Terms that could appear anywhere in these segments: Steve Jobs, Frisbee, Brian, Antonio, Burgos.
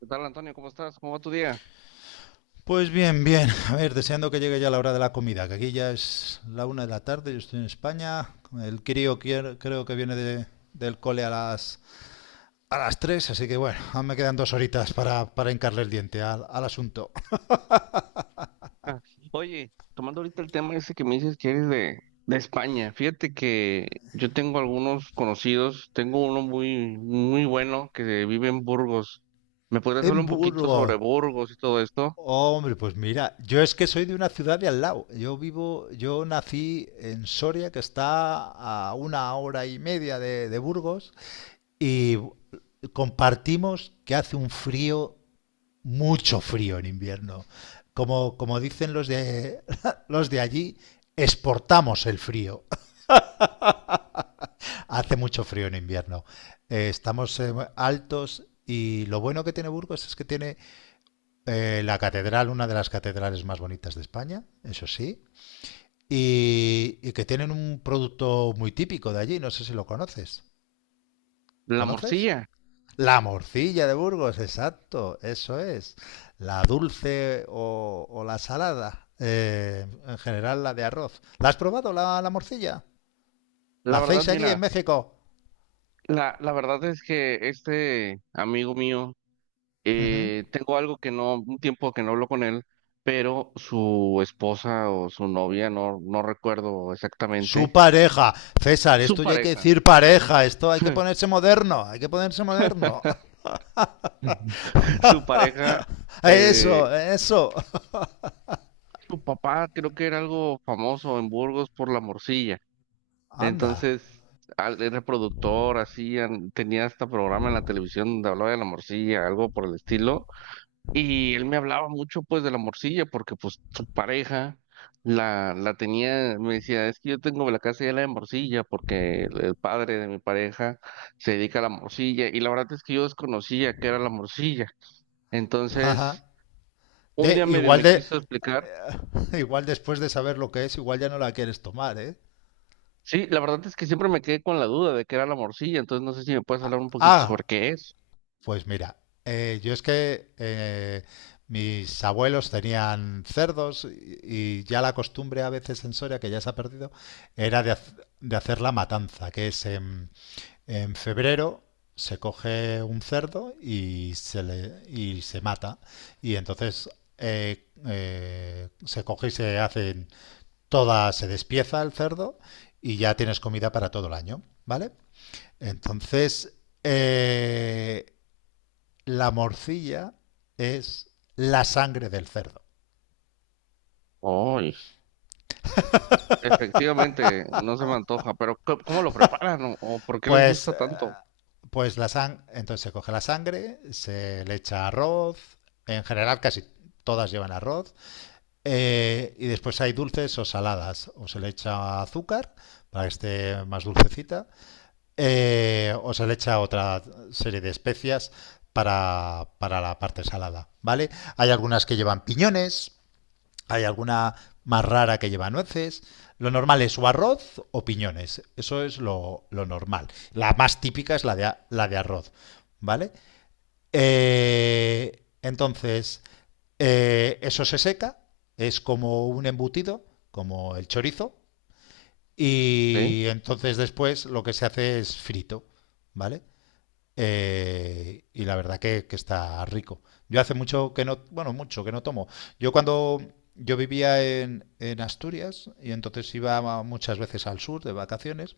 ¿Qué tal, Antonio? ¿Cómo estás? ¿Cómo va tu día? Pues bien, bien. A ver, deseando que llegue ya la hora de la comida, que aquí ya es la una de la tarde, yo estoy en España. Creo que viene del cole a las 3, así que bueno, aún me quedan 2 horitas para hincarle el diente al asunto. Ah, oye, tomando ahorita el tema ese que me dices que eres de España, fíjate que yo tengo algunos conocidos, tengo uno muy, muy bueno que vive en Burgos. ¿Me podrías hablar En un poquito sobre Burgos. Burgos y todo esto? Hombre, pues mira, yo es que soy de una ciudad de al lado. Yo nací en Soria, que está a una hora y media de Burgos, y compartimos que hace un frío mucho frío en invierno. Como dicen los de, los de allí, exportamos el frío. Hace mucho frío en invierno. Estamos altos y lo bueno que tiene Burgos es que tiene la catedral, una de las catedrales más bonitas de España, eso sí, y que tienen un producto muy típico de allí, no sé si lo conoces. La ¿Conoces? morcilla. La morcilla de Burgos, exacto, eso es. La dulce o la salada, en general la de arroz. ¿La has probado la morcilla? La ¿La verdad, hacéis allí mira, en México? la verdad es que este amigo mío, Ujú. Tengo algo que no, un tiempo que no hablo con él, pero su esposa o su novia, no, no recuerdo Su exactamente. pareja. César, Su esto ya hay que pareja. decir pareja, esto hay que ponerse moderno, hay que ponerse moderno. Su pareja, eh, Eso, eso. su papá creo que era algo famoso en Burgos por la morcilla. Anda. Entonces, al, era productor, hacían, tenía hasta programa en la televisión donde hablaba de la morcilla, algo por el estilo. Y él me hablaba mucho pues de la morcilla porque pues su pareja la tenía, me decía, es que yo tengo la casa llena de morcilla porque el padre de mi pareja se dedica a la morcilla. Y la verdad es que yo desconocía que era la morcilla. Entonces, un De, día medio igual, me de, quiso explicar. igual después de saber lo que es, igual ya no la quieres tomar, ¿eh? Sí, la verdad es que siempre me quedé con la duda de qué era la morcilla, entonces no sé si me puedes hablar un poquito Ah, sobre qué es. pues mira, yo es que mis abuelos tenían cerdos y ya la costumbre a veces en Soria, que ya se ha perdido, era de hacer la matanza, que es en febrero se coge un cerdo y se mata. Y entonces se coge y se hacen se despieza el cerdo y ya tienes comida para todo el año, ¿vale? Entonces, eh, la morcilla es la sangre del cerdo. Ay, efectivamente, no se me antoja, pero ¿cómo, cómo lo preparan o por qué les Pues, gusta tanto? pues la sang entonces se coge la sangre, se le echa arroz, en general casi todas llevan arroz, y después hay dulces o saladas, o se le echa azúcar para que esté más dulcecita, o se le echa otra serie de especias para la parte salada, ¿vale? Hay algunas que llevan piñones. Hay alguna más rara que lleva nueces. Lo normal es o arroz o piñones. Eso es lo normal. La más típica es la de arroz. ¿Vale? Entonces, eso se seca. Es como un embutido, como el chorizo. ¿Sí? Y entonces después lo que se hace es frito. ¿Vale? Y la verdad que está rico. Yo hace mucho que no, bueno, mucho que no tomo. Yo cuando yo vivía en Asturias y entonces iba muchas veces al sur de vacaciones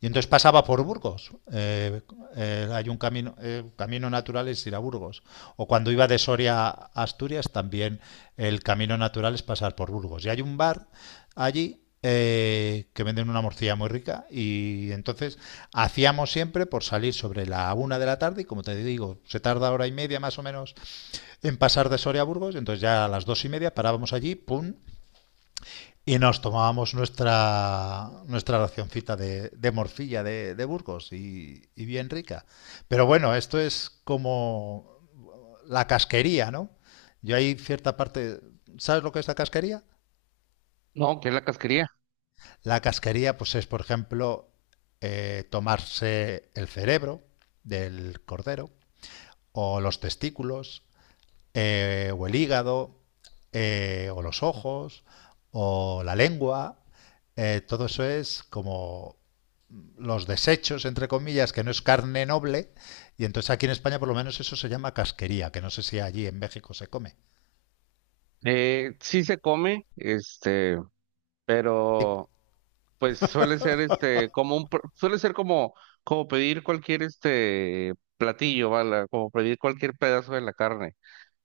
y entonces pasaba por Burgos. Hay un camino, camino natural es ir a Burgos. O cuando iba de Soria a Asturias, también el camino natural es pasar por Burgos. Y hay un bar allí que venden una morcilla muy rica y entonces hacíamos siempre por salir sobre la una de la tarde y como te digo, se tarda hora y media más o menos en pasar de Soria a Burgos, entonces ya a las 2 y media parábamos allí, pum, y nos tomábamos nuestra racioncita de morcilla de Burgos y bien rica. Pero bueno, esto es como la casquería, ¿no? Yo hay cierta parte. ¿Sabes lo que es la casquería? No, que es la casquería? La casquería pues es, por ejemplo, tomarse el cerebro del cordero o los testículos o el hígado o los ojos o la lengua. Todo eso es como los desechos, entre comillas, que no es carne noble, y entonces aquí en España por lo menos eso se llama casquería, que no sé si allí en México se come. Sí se come, este, Y- pero pues suele ser este como un suele ser como como pedir cualquier este platillo, ¿vale? Como pedir cualquier pedazo de la carne.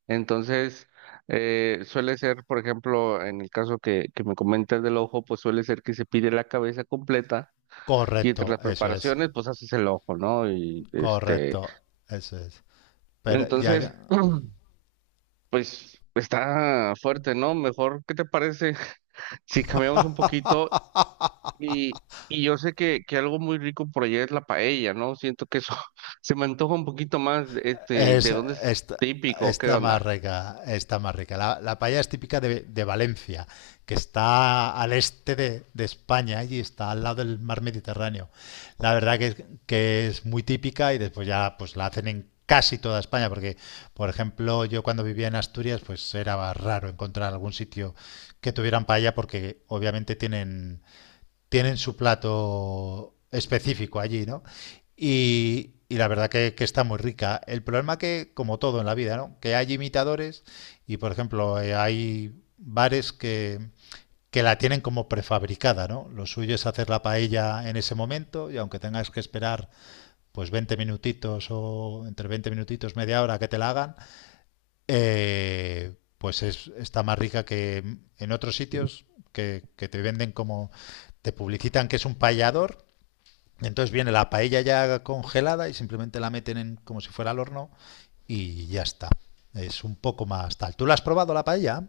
Entonces, suele ser, por ejemplo, en el caso que me comentas del ojo, pues suele ser que se pide la cabeza completa y entre correcto, las eso es, preparaciones, pues haces el ojo, ¿no? Y este, correcto, eso es. Pero entonces, ya. pues está fuerte, ¿no? Mejor, ¿qué te parece si cambiamos un poquito? Y, y yo sé que algo muy rico por allá es la paella, ¿no? Siento que eso se me antoja un poquito más, este, ¿de Es, dónde es esta- típico? ¿Qué está onda? más rica, está más rica. La paella es típica de Valencia, que está al este de España y está al lado del mar Mediterráneo. La verdad que, que es muy típica y después ya pues la hacen en casi toda España, porque por ejemplo yo cuando vivía en Asturias pues era raro encontrar algún sitio que tuvieran paella porque obviamente tienen su plato específico allí, ¿no? Y la verdad que está muy rica. El problema que, como todo en la vida, ¿no? Que hay imitadores y, por ejemplo, hay bares que la tienen como prefabricada, ¿no? Lo suyo es hacer la paella en ese momento y aunque tengas que esperar pues 20 minutitos o entre 20 minutitos, media hora que te la hagan, pues está más rica que en otros sitios que te venden te publicitan que es un paellador. Entonces viene la paella ya congelada y simplemente la meten como si fuera al horno y ya está. Es un poco más tal. ¿Tú la has probado la paella?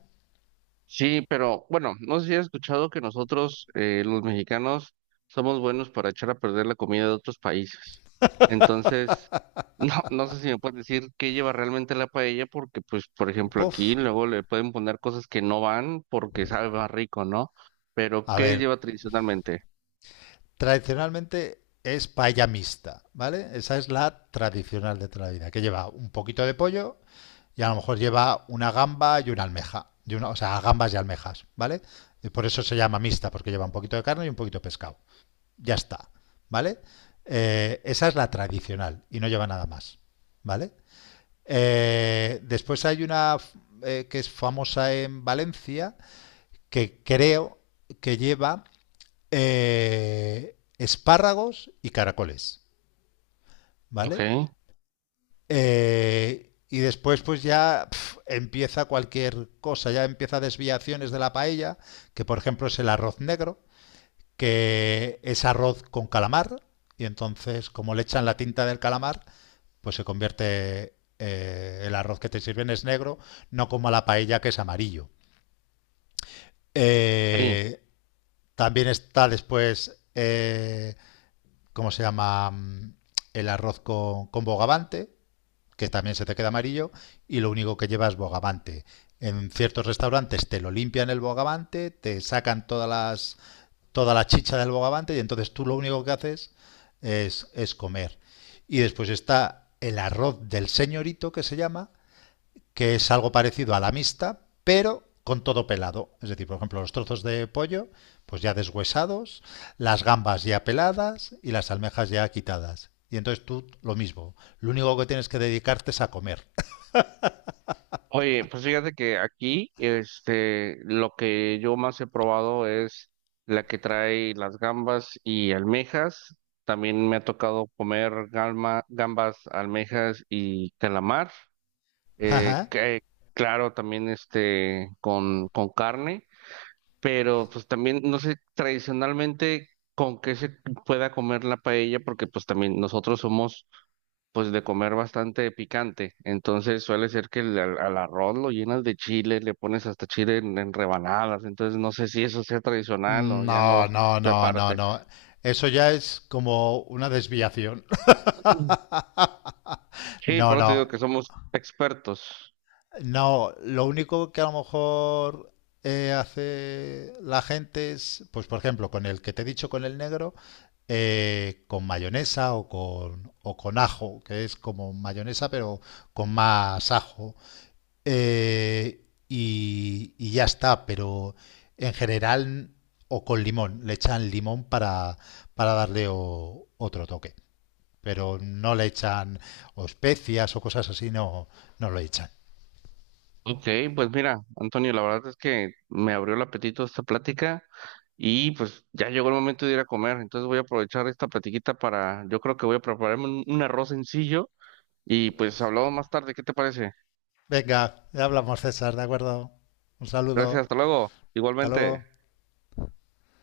Sí, pero bueno, no sé si has escuchado que nosotros, los mexicanos, somos buenos para echar a perder la comida de otros países. Entonces, no, no sé si me puedes decir qué lleva realmente la paella, porque pues, por ejemplo, aquí Puf. luego le pueden poner cosas que no van porque sabe más rico, ¿no? Pero A ¿qué ver, lleva tradicionalmente? tradicionalmente es paella mixta, ¿vale? Esa es la tradicional de toda la vida, que lleva un poquito de pollo, y a lo mejor lleva una gamba y una almeja, o sea, gambas y almejas, ¿vale? Y por eso se llama mixta, porque lleva un poquito de carne y un poquito de pescado. Ya está, ¿vale? Esa es la tradicional y no lleva nada más, ¿vale? Después hay una que es famosa en Valencia, que creo que lleva espárragos y caracoles, Ok. ¿vale? Y después pues ya empieza cualquier cosa, ya empieza desviaciones de la paella, que por ejemplo es el arroz negro, que es arroz con calamar, y entonces como le echan la tinta del calamar, pues se convierte el arroz que te sirven es negro, no como la paella que es amarillo. Eh, también está después, ¿cómo se llama? El arroz con bogavante, que también se te queda amarillo, y lo único que llevas es bogavante. En ciertos restaurantes te lo limpian el bogavante, te sacan toda la chicha del bogavante, y entonces tú lo único que haces es comer. Y después está el arroz del señorito, que se llama, que es algo parecido a la mixta, pero con todo pelado. Es decir, por ejemplo, los trozos de pollo, pues ya deshuesados, las gambas ya peladas y las almejas ya quitadas. Y entonces tú lo mismo. Lo único que tienes que dedicarte es a comer. Oye, pues fíjate que aquí, este, lo que yo más he probado es la que trae las gambas y almejas. También me ha tocado comer gambas, almejas y calamar. Que, claro, también este, con carne, pero pues también, no sé, tradicionalmente con qué se pueda comer la paella, porque pues también nosotros somos pues de comer bastante picante. Entonces suele ser que al arroz lo llenas de chile, le pones hasta chile en rebanadas. Entonces no sé si eso sea tradicional o ya no No, no, sea no, no, parte. no. Eso ya es como una desviación. Mm. Sí, No, por eso te digo no. que somos expertos. No, lo único que a lo mejor hace la gente es, pues por ejemplo, con el que te he dicho, con el negro, con mayonesa o o con ajo, que es como mayonesa pero con más ajo. Eh, y ya está, pero en general o con limón, le echan limón para darle otro toque, pero no le echan o especias o cosas así, no, no lo echan. Ok, pues mira, Antonio, la verdad es que me abrió el apetito esta plática y pues ya llegó el momento de ir a comer. Entonces voy a aprovechar esta platiquita para, yo creo que voy a prepararme un arroz sencillo y pues hablamos más tarde. ¿Qué te parece? Venga, ya hablamos César, ¿de acuerdo? Un Gracias, saludo, hasta luego. hasta Igualmente. luego.